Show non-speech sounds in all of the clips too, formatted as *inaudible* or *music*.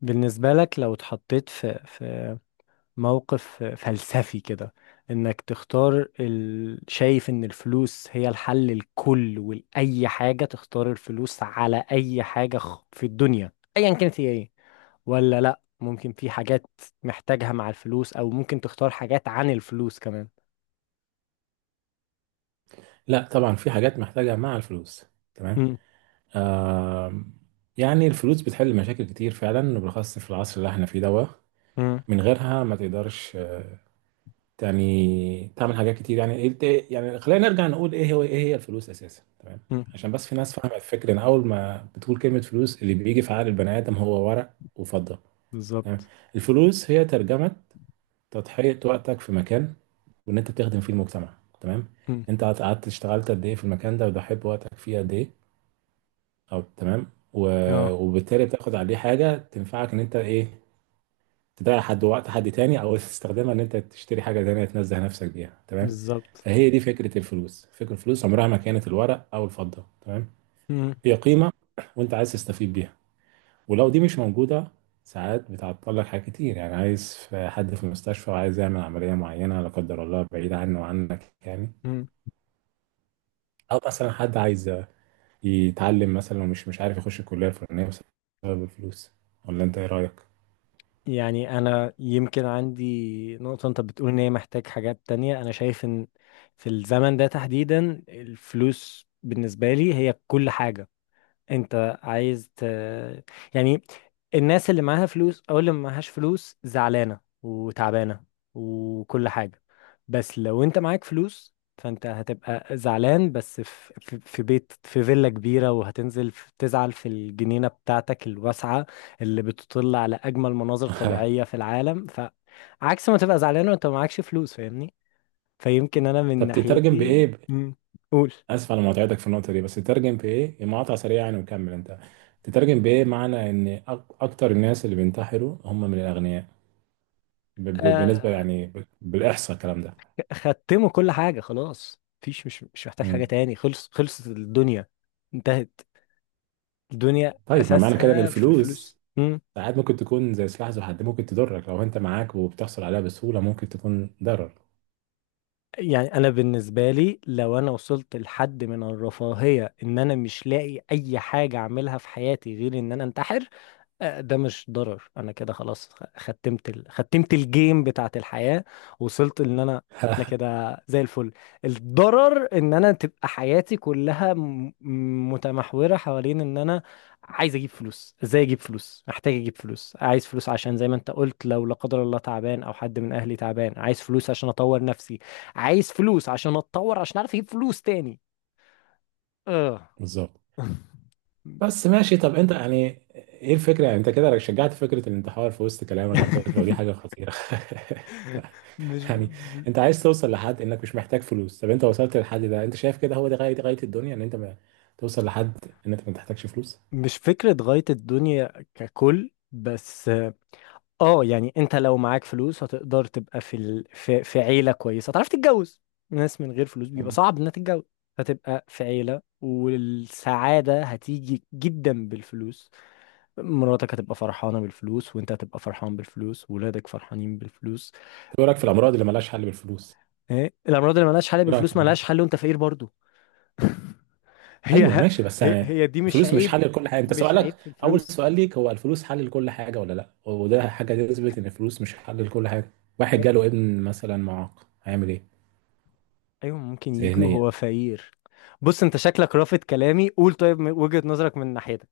بالنسبة لك لو اتحطيت في موقف فلسفي كده، انك تختار شايف ان الفلوس هي الحل الكل، ولأي حاجة تختار الفلوس على اي حاجة في الدنيا، ايا كانت هي ايه، ولا لا ممكن في حاجات محتاجها مع الفلوس، او ممكن تختار حاجات عن الفلوس كمان. لا طبعا في حاجات محتاجة مع الفلوس. تمام. مم. آم، يعني الفلوس بتحل مشاكل كتير فعلا وبالخاص في العصر اللي احنا فيه ده. مم. من غيرها ما تقدرش يعني تعمل حاجات كتير. يعني انت، يعني خلينا نرجع نقول ايه هي الفلوس اساسا. تمام. مم. عشان بس في ناس فاهمة الفكرة ان اول ما بتقول كلمة فلوس اللي بيجي في عقل البني ادم هو ورق وفضة. تمام. بالظبط. الفلوس هي ترجمة تضحية وقتك في مكان وان انت بتخدم فيه المجتمع. تمام. مم. انت قعدت اشتغلت قد ايه في المكان ده وضحيت بوقتك فيه قد ايه، أو تمام. و- اه. وبالتالي بتاخد عليه حاجة تنفعك، إن أنت إيه، تضيع حد، وقت حد تاني، أو تستخدمها إن أنت تشتري حاجة تانية تنزه نفسك بيها. تمام. بالظبط. فهي دي فكرة الفلوس، فكرة الفلوس عمرها ما كانت الورق أو الفضة. تمام. مم. هي قيمة وأنت عايز تستفيد بيها، ولو دي مش موجودة ساعات بتعطل لك حاجات كتير. يعني عايز في حد في المستشفى وعايز يعمل عملية معينة لا قدر الله بعيد عنه وعنك يعني، مم. أو مثلا حد عايز يتعلم مثلا ومش مش عارف يخش الكلية الفلانية بسبب الفلوس. ولا انت ايه رأيك؟ يعني انا يمكن عندي نقطة، انت بتقول ان هي محتاج حاجات تانية، انا شايف ان في الزمن ده تحديدا الفلوس بالنسبة لي هي كل حاجة. انت عايز ت... يعني الناس اللي معاها فلوس او اللي معهاش فلوس زعلانة وتعبانة وكل حاجة، بس لو انت معاك فلوس فانت هتبقى زعلان بس في بيت، في فيلا كبيرة، وهتنزل تزعل في الجنينة بتاعتك الواسعة اللي بتطل على اجمل مناظر طبيعية في العالم، فعكس ما تبقى زعلان وانت معكش فلوس، فاهمني؟ فيمكن انا من طب تترجم بإيه؟ ناحيتي. مم. قول. اسف على مقاطعتك في النقطة دي، بس تترجم بإيه؟ مقاطعة سريعة يعني، وكمل انت. تترجم بإيه معنى ان اكتر الناس اللي بينتحروا هم من الأغنياء، بالنسبة يعني، بالإحصاء الكلام ده. ختموا كل حاجة، خلاص مفيش، مش محتاج حاجة مم. تاني، خلصت الدنيا، انتهت الدنيا، طيب ما معنى كده ان أساسها في الفلوس. الفلوس مم. ساعات ممكن تكون زي سلاح ذو حد، ممكن تضرك لو انت معاك وبتحصل عليها بسهولة، ممكن تكون ضرر. يعني أنا بالنسبة لي، لو أنا وصلت لحد من الرفاهية إن أنا مش لاقي أي حاجة أعملها في حياتي غير إن أنا أنتحر، ده مش ضرر. انا كده خلاص ختمت ختمت الجيم بتاعت الحياة، وصلت ان انا كده زي الفل. الضرر ان انا تبقى حياتي كلها متمحورة حوالين ان انا عايز اجيب فلوس، ازاي اجيب فلوس، محتاج اجيب فلوس، عايز فلوس عشان زي ما انت قلت لو لا قدر الله تعبان او حد من اهلي تعبان، عايز فلوس عشان اطور نفسي، عايز فلوس عشان اتطور عشان اعرف اجيب فلوس تاني. اه. بالظبط. بس ماشي. طب انت يعني ايه الفكره؟ يعني انت كده شجعت فكره الانتحار في وسط كلامك على فكره، ودي حاجه *laughs* خطيره. *laughs* *laughs* مش يعني انت عايز توصل لحد انك مش محتاج فلوس؟ طب انت وصلت للحد ده؟ انت شايف كده هو ده غايه، غايه الدنيا، ان انت ما توصل لحد ان انت ما تحتاجش فلوس؟ مش فكرة غاية الدنيا ككل بس. اه يعني انت لو معاك فلوس هتقدر تبقى في عيلة كويسة، هتعرف تتجوز. ناس من غير فلوس بيبقى مم. صعب انها تتجوز. هتبقى في عيلة، والسعادة هتيجي جدا بالفلوس، مراتك هتبقى فرحانة بالفلوس، وانت هتبقى فرحان بالفلوس، وولادك فرحانين بالفلوس. طب ايه رايك في الامراض اللي ملهاش حل بالفلوس؟ ايه الأمراض اللي ملهاش حل ايه رايك في بالفلوس؟ الامراض؟ ملهاش حل وانت فقير برضو. *laughs* ايوه هي. ماشي بس هي يعني هي دي مش الفلوس مش عيب، حل لكل حاجه، انت مش سؤالك عيب في اول الفلوس. سؤال ليك هو الفلوس حل لكل حاجه ولا لا، وده حاجه تثبت ان الفلوس مش حل لكل حاجه. واحد جاله ابن مثلا معاق هيعمل ايه؟ ايوه ممكن يجي ذهنيا. وهو فقير. بص انت شكلك رافض كلامي، قول، طيب من وجهة نظرك، من ناحيتك.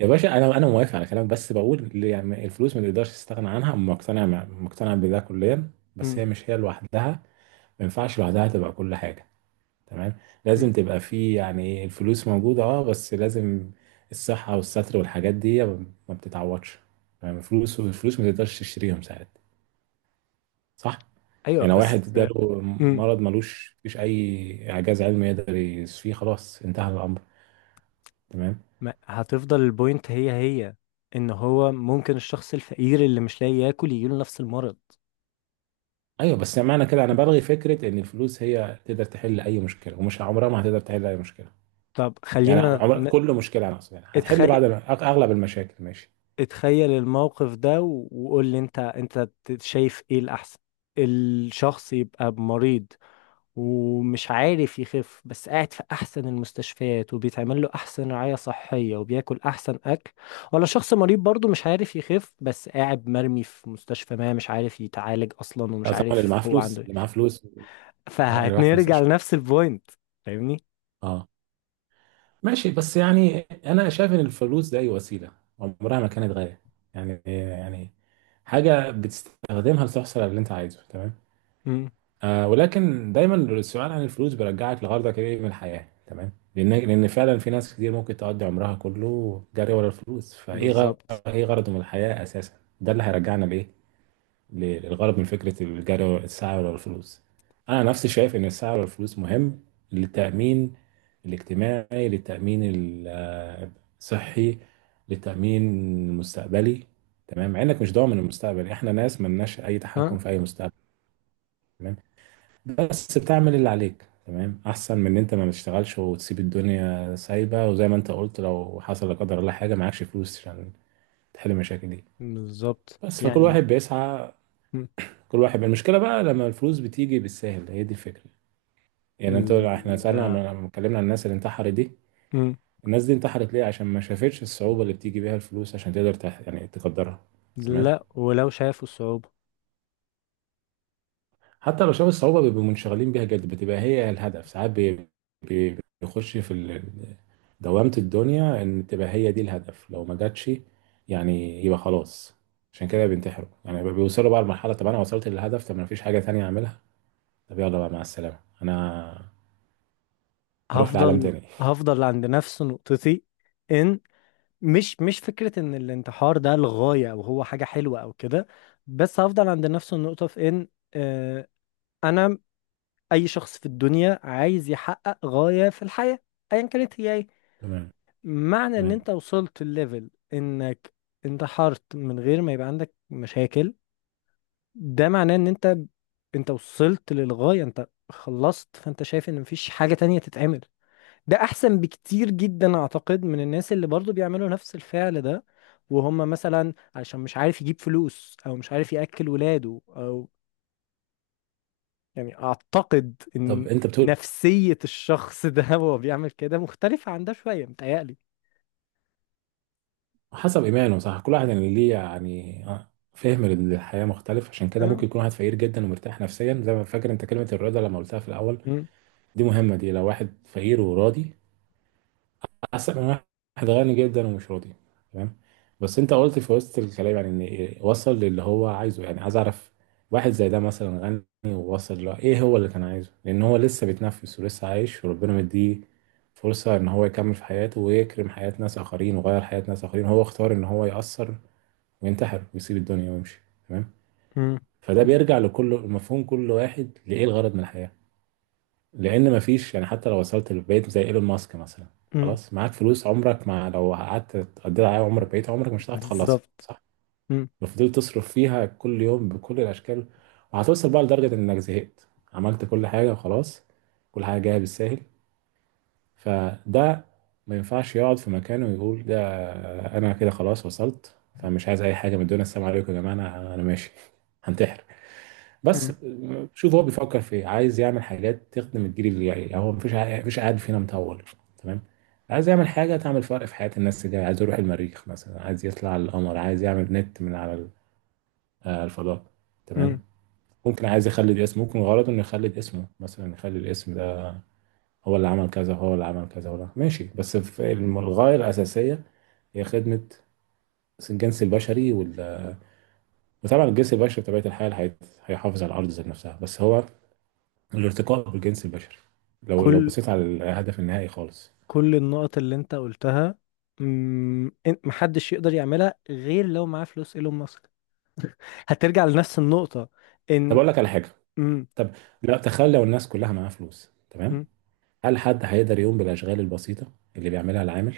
يا باشا انا موافق على كلامك، بس بقول ليه يعني الفلوس ما تقدرش تستغنى عنها، مقتنع مقتنع بده كليا، بس مم. هي مش هي لوحدها. ما ينفعش لوحدها تبقى كل حاجه. تمام. مم. لازم تبقى في يعني، الفلوس موجوده اه، بس لازم الصحه والستر والحاجات دي ما بتتعوضش. يعني الفلوس ما تقدرش تشتريهم ساعات. صح. ايوه يعني لو واحد بس. جاله مم. مرض ملوش فيش اي اعجاز علمي يقدر يشفيه، خلاص انتهى الامر. تمام. ما هتفضل البوينت هي ان هو ممكن الشخص الفقير اللي مش لاقي ياكل يجيله نفس المرض. ايوه بس معنى كده انا بلغي فكره ان الفلوس هي تقدر تحل اي مشكله، ومش عمرها ما هتقدر تحل اي مشكله، طب يعني خلينا عمر كل مشكله، انا اقصد يعني هتحل اتخيل، بعد اغلب المشاكل ماشي. اتخيل الموقف ده وقول لي انت شايف ايه الاحسن؟ الشخص يبقى مريض ومش عارف يخف بس قاعد في احسن المستشفيات، وبيتعمل له احسن رعاية صحية، وبياكل احسن اكل، ولا شخص مريض برضه مش عارف يخف بس قاعد مرمي في مستشفى ما، مش عارف يتعالج اصلا، ومش لا طبعا اللي عارف معاه هو فلوس، عنده اللي معاه ايه؟ فلوس. طبعا اللي راح في فهنرجع مستشفى. لنفس البوينت، فاهمني؟ اه ماشي، بس يعني انا شايف ان الفلوس دي وسيله، عمرها ما كانت غايه. يعني يعني حاجه بتستخدمها لتحصل على اللي انت عايزه. تمام. امم آه، ولكن دايما السؤال عن الفلوس بيرجعك لغرضك ايه من الحياة. تمام. لان لان فعلا في ناس كتير ممكن تقضي عمرها كله جري ورا الفلوس، فايه غرض، بالظبط. ايه غرضه من الحياة اساسا؟ ده اللي هيرجعنا لايه، للغرض من فكرة الجري ورا، السعي ورا الفلوس. انا نفسي شايف ان السعي ورا الفلوس مهم للتأمين الاجتماعي، للتأمين الصحي، للتأمين المستقبلي. تمام. مع انك مش ضامن المستقبل، احنا ناس ملناش اي ها. تحكم في اي مستقبل، بس تعمل اللي عليك. تمام. احسن من ان انت ما تشتغلش وتسيب الدنيا سايبه، وزي ما انت قلت لو حصل لا قدر الله حاجه معكش فلوس عشان تحل المشاكل دي. بالظبط بس فكل يعني. واحد بيسعى، مم. كل واحد. المشكله بقى لما الفلوس بتيجي بالساهل، هي دي الفكره. يعني انت، احنا سالنا لا. لما اتكلمنا عن الناس اللي انتحرت دي، مم. الناس دي انتحرت ليه؟ عشان ما شافتش الصعوبه اللي بتيجي بيها الفلوس عشان تقدر يعني تقدرها. تمام. لا، ولو شافوا الصعوبة. حتى لو شاف الصعوبة بيبقوا منشغلين بيها جد، بتبقى هي الهدف ساعات، بيخش في دوامة الدنيا إن تبقى هي دي الهدف. لو ما جاتش يعني يبقى خلاص. عشان كده بينتحروا يعني، بيوصلوا بقى لمرحلة طب أنا وصلت للهدف، طب ما فيش حاجة تانية أعملها، طب يلا بقى مع السلامة، أنا هروح لعالم هفضل تاني. هفضل عند نفس نقطتي، ان مش فكرة ان الانتحار ده الغاية او هو حاجة حلوة او كده، بس هفضل عند نفس النقطة في ان، آه، انا، اي شخص في الدنيا عايز يحقق غاية في الحياة، ايا كانت هي ايه، تمام. معنى ان تمام. انت وصلت الليفل انك انتحرت من غير ما يبقى عندك مشاكل، ده معناه ان انت، انت وصلت للغاية، انت خلصت، فانت شايف ان مفيش حاجة تانية تتعمل، ده احسن بكتير جدا اعتقد من الناس اللي برضو بيعملوا نفس الفعل ده، وهم مثلا عشان مش عارف يجيب فلوس، او مش عارف ياكل ولاده، او يعني اعتقد ان طب أنت بتقول نفسية الشخص ده *laughs* وهو بيعمل كده مختلفة عن ده شوية، متهيألي. حسب إيمانه صح، كل واحد يعني ليه يعني فهم للحياة مختلف. عشان كده أه. ممكن يكون واحد فقير جدا ومرتاح نفسيا، زي ما فاكر أنت كلمة الرضا لما قلتها في الأول، أمم، دي مهمة دي. لو واحد فقير وراضي أحسن من واحد غني جدا ومش راضي. تمام. بس أنت قلت في وسط الكلام يعني إن إيه، وصل للي هو عايزه. يعني عايز أعرف واحد زي ده مثلا غني، ووصل له إيه هو اللي كان عايزه، لأن هو لسه بيتنفس ولسه عايش وربنا مديه فرصة إن هو يكمل في حياته ويكرم حياة ناس آخرين ويغير حياة ناس آخرين، هو اختار إن هو يأثر وينتحر ويسيب الدنيا ويمشي. تمام. أمم، فده بيرجع لكل مفهوم كل واحد لإيه الغرض من الحياة. لان مفيش يعني، حتى لو وصلت لبيت زي ايلون ماسك مثلا، أمم. خلاص معاك فلوس، عمرك ما لو قعدت تقضي عليها عمرك بقيت، عمرك مش هتعرف تخلصها، بالظبط. صح. أمم، لو فضلت تصرف فيها كل يوم بكل الاشكال، وهتوصل بقى لدرجه انك زهقت، عملت كل حاجه وخلاص، كل حاجه جايه بالساهل. فده ما ينفعش يقعد في مكانه ويقول ده، انا كده خلاص وصلت، فمش عايز اي حاجه من الدنيا، السلام عليكم يا جماعه، انا ماشي. *laughs* هنتحر أمم، بس. شوف هو بيفكر في ايه، عايز يعمل حاجات تخدم الجيل اللي جاي. يعني هو مفيش مفيش قاعد فينا مطول. تمام. عايز يعمل حاجه تعمل فرق في حياه الناس اللي جايه، عايز يروح المريخ مثلا، عايز يطلع على القمر، عايز يعمل نت من على الفضاء. أمم. تمام. ممكن عايز يخلد اسمه، ممكن غرضه انه يخلد اسمه، مثلا يخلي الاسم ده هو اللي عمل كذا، هو اللي عمل كذا، ولا ماشي. بس في الغايه الاساسيه هي خدمه الجنس البشري وطبعا الجنس البشري بطبيعه الحال هيحافظ على الارض ذات نفسها، بس هو الارتقاء بالجنس البشري، لو لو كل بصيت على الهدف النهائي خالص. كل النقط اللي انت قلتها، محدش يقدر يعملها غير لو معاه فلوس ايلون ماسك، هترجع لنفس النقطة طب ان اقول لك على حاجه، امم طب لا، تخيل لو الناس كلها معاها فلوس. تمام. امم هل حد هيقدر يقوم بالاشغال البسيطه اللي بيعملها العامل؟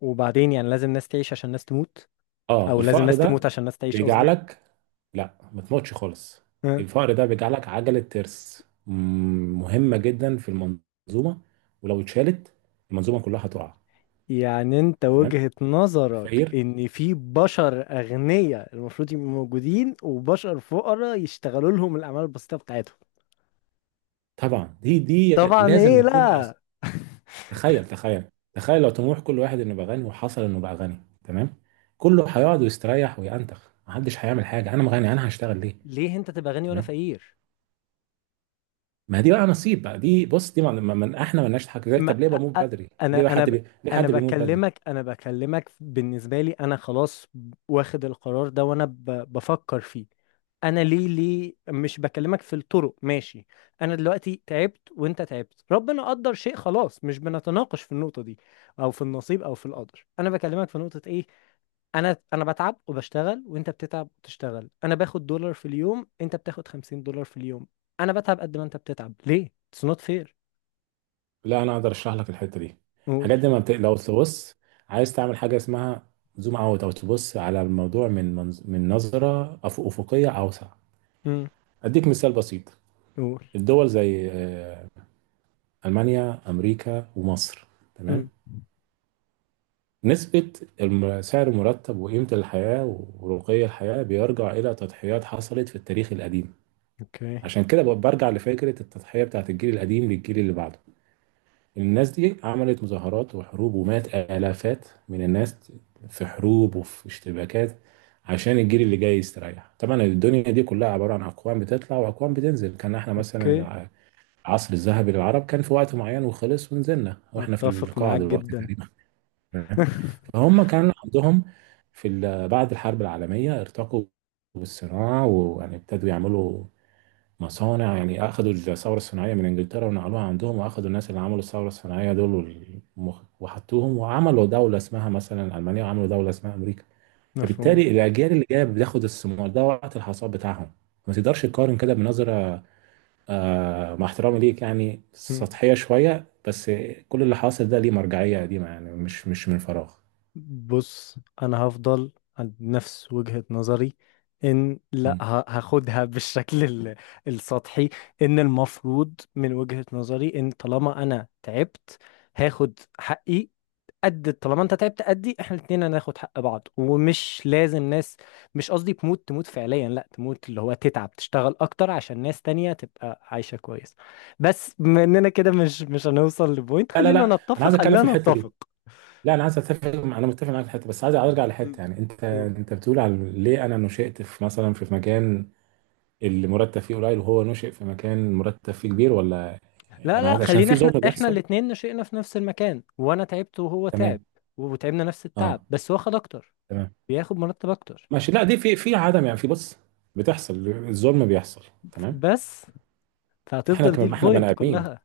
وبعدين يعني لازم ناس تعيش عشان ناس تموت، اه او لازم الفقر ناس تموت ده عشان ناس تعيش، قصدي. بيجعلك، لا ما تموتش خالص. ها. الفقر ده بيجعلك عجله ترس، مم، مهمه جدا في المنظومه، ولو اتشالت المنظومه كلها هتقع. يعني انت تمام. وجهة نظرك الفقير، ان في بشر اغنياء المفروض يبقوا موجودين، وبشر فقراء يشتغلوا لهم الاعمال البسيطة بتاعتهم؟ طبعا دي طبعا، لازم ايه، يكون. لا، تخيل، تخيل، تخيل لو طموح كل واحد انه يبقى غني، وحصل انه بقى غني. تمام. كله هيقعد ويستريح ويأنتخ، محدش هيعمل حاجه، انا غني انا هشتغل ليه؟ ليه انت تبقى غني وانا تمام. فقير؟ ما دي بقى نصيب بقى، دي بص دي، احنا مالناش حاجه زي، ما طب ليه أ- بموت أ- بدري، ليه انا بقى انا حد ب- ليه انا حد بيموت بدري. بكلمك انا بكلمك بالنسبه لي، انا خلاص واخد القرار ده، وانا بفكر فيه. انا ليه مش بكلمك في الطرق، ماشي؟ انا دلوقتي تعبت، وانت تعبت، ربنا قدر شيء، خلاص مش بنتناقش في النقطه دي، او في النصيب، او في القدر، انا بكلمك في نقطه ايه؟ انا بتعب وبشتغل، وانت بتتعب وتشتغل، انا باخد دولار في اليوم، انت بتاخد $50 في اليوم، انا بتعب قد ما انت بتتعب، ليه؟ It's not fair. لا انا اقدر اشرح لك الحته دي. قول. الحاجات دي ما بت... لو تبص عايز تعمل حاجه اسمها زوم اوت، او تبص على الموضوع من نظره افقيه اوسع. اديك مثال بسيط. قول. الدول زي المانيا، امريكا، ومصر. تمام. مم. نسبة سعر المرتب وقيمة الحياة ورقي الحياة بيرجع إلى تضحيات حصلت في التاريخ القديم. اوكي. عشان كده برجع لفكرة التضحية بتاعت الجيل القديم للجيل اللي بعده. الناس دي عملت مظاهرات وحروب، ومات آلافات من الناس في حروب وفي اشتباكات، عشان الجيل اللي جاي يستريح. طبعا الدنيا دي كلها عبارة عن أقوام بتطلع وأقوام بتنزل. كان احنا مثلا اوكي. العصر الذهبي للعرب كان في وقت معين وخلص، ونزلنا واحنا في اتفق القاع معاك دلوقتي جدا. تقريبا. *laughs* فهم كان عندهم في بعد الحرب العالمية ارتقوا بالصناعة، ويعني ابتدوا يعملوا مصانع، يعني أخدوا الثورة الصناعية من إنجلترا ونقلوها عندهم، وأخدوا الناس اللي عملوا الثورة الصناعية دول وحطوهم وعملوا دولة اسمها مثلا ألمانيا، وعملوا دولة اسمها أمريكا. مفهوم. فبالتالي الأجيال اللي جاية بتاخد الثمار ده وقت الحصاد بتاعهم. ما تقدرش تقارن كده بنظرة آه، مع احترامي ليك، يعني مم. سطحية شوية، بس كل اللي حاصل ده ليه مرجعية قديمة، يعني مش من فراغ. بص انا هفضل عند نفس وجهة نظري ان، لا هاخدها *laughs* بالشكل السطحي، ان المفروض من وجهة نظري، ان طالما انا تعبت هاخد حقي قد طالما انت تعبت قدي، احنا الاتنين هناخد حق بعض، ومش لازم ناس، مش قصدي تموت تموت فعليا، لا تموت اللي هو تتعب، تشتغل اكتر عشان ناس تانية تبقى عايشة كويس، بس بما اننا كده مش هنوصل لبوينت، لا لا خلينا لا، انا عايز نتفق ان اتكلم لا في الحته دي. نتفق. لا انا عايز اتفق، انا متفق معاك في الحته، بس عايز ارجع مم. لحته. يعني انت قول. انت بتقول على ليه انا نشأت في مثلا في مكان اللي مرتب فيه قليل وهو نشأ في مكان مرتب فيه كبير، ولا. لا، انا لا، عايز عشان خلينا في احنا ظلم احنا بيحصل. الاتنين، نشئنا في نفس المكان، وانا تعبت وهو تعب، تمام. وتعبنا نفس اه. التعب، بس هو خد اكتر، تمام بياخد مرتب اكتر. ماشي. لا دي في عدم يعني، في بص، بتحصل، الظلم بيحصل. تمام. بس احنا فهتفضل دي كمان احنا بني البوينت ادمين، كلها،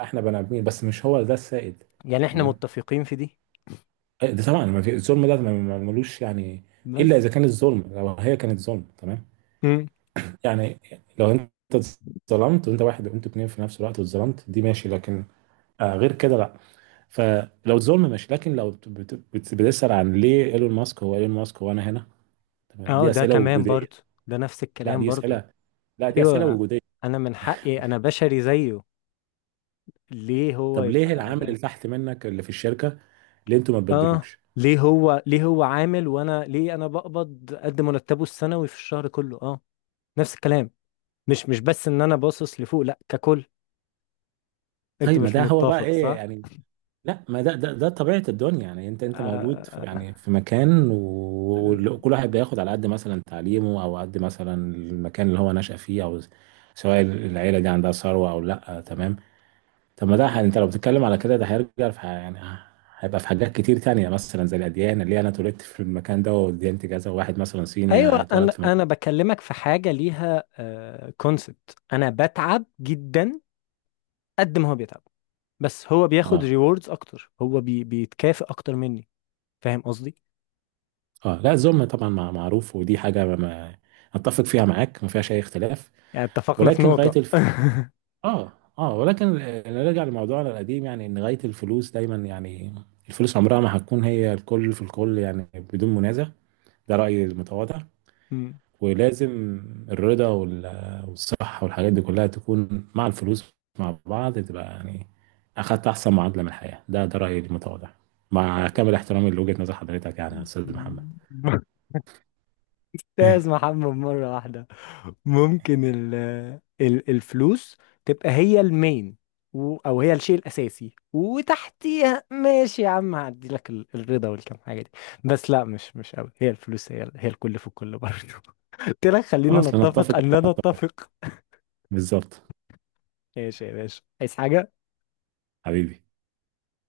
احنا بني ادمين بس مش هو ده السائد. يعني احنا تمام. متفقين في دي إيه، ده طبعا ما في الظلم ده ملوش يعني، الا بس. اذا كان الظلم، لو هي كانت ظلم. تمام. يعني لو انت اتظلمت وانت واحد وانت اتنين في نفس الوقت واتظلمت، دي ماشي، لكن آه غير كده لا. فلو اتظلم ماشي، لكن لو بتسأل عن ليه ايلون ماسك هو ايلون ماسك، هو انا هنا. تمام، اه، دي ده اسئله كمان وجوديه. برضو، ده نفس لا الكلام دي برضو. اسئله، لا دي اسئله ايوه وجوديه. انا من حقي، انا بشري زيه، ليه هو طب ليه يبقى العامل ما... اللي تحت منك اللي في الشركه، ليه انتوا ما اه، تبدلوش؟ ليه هو عامل، وانا ليه انا بقبض قد مرتبه السنوي في الشهر كله؟ اه. نفس الكلام، مش بس ان انا باصص لفوق، لا ككل. انت طيب ما مش ده هو بقى متفق، ايه صح؟ يعني. لا ما ده ده طبيعة الدنيا. يعني انت مولود في آه... يعني في مكان، و- وكل واحد بياخد على قد مثلا تعليمه، او قد مثلا المكان اللي هو نشأ فيه، او سواء العيلة دي عندها ثروة او لا. تمام. طب ما ده انت لو بتتكلم على كده ده هيرجع في يعني هيبقى في حاجات كتير تانية، مثلا زي الأديان، اللي أنا اتولدت في المكان ده وديانتي كذا، وواحد مثلا صيني ايوه، هيتولد انا في مكان. انا بكلمك في حاجه ليها كونسبت، انا بتعب جدا قد ما هو بيتعب، بس هو بياخد اه. ريوردز اكتر، هو بيتكافئ اكتر مني، فاهم قصدي؟ اه لا الذم طبعا معروف، ودي حاجة أتفق فيها معاك، ما فيهاش أي اختلاف. يعني اتفقنا في ولكن غاية، نقطة. *laughs* اه، اه ولكن نرجع لموضوعنا القديم. يعني ان غاية الفلوس دايما يعني، الفلوس عمرها ما هتكون هي الكل في الكل، يعني بدون منازع. ده رأيي المتواضع. مم. ولازم الرضا والصحة والحاجات دي كلها تكون مع الفلوس، مع بعض تبقى يعني أخدت أحسن معادلة من الحياة. ده ده رأيي المتواضع، مع كامل احترامي لوجهة نظر حضرتك، يعني يا أستاذ محمد. استاذ *laughs* محمد مرة واحدة. ممكن ال الفلوس تبقى هي المين او هي الشيء الاساسي، وتحتيها ماشي يا عم هعدي لك الرضا والكم حاجة دي، بس لا، مش قوي هي الفلوس، هي الكل في الكل برضه. *laughs* قلت لك خلينا خلاص لنتفق. نتفق ان لا نتفق. بالظبط. ماشي يا باشا، عايز حاجة؟ حبيبي.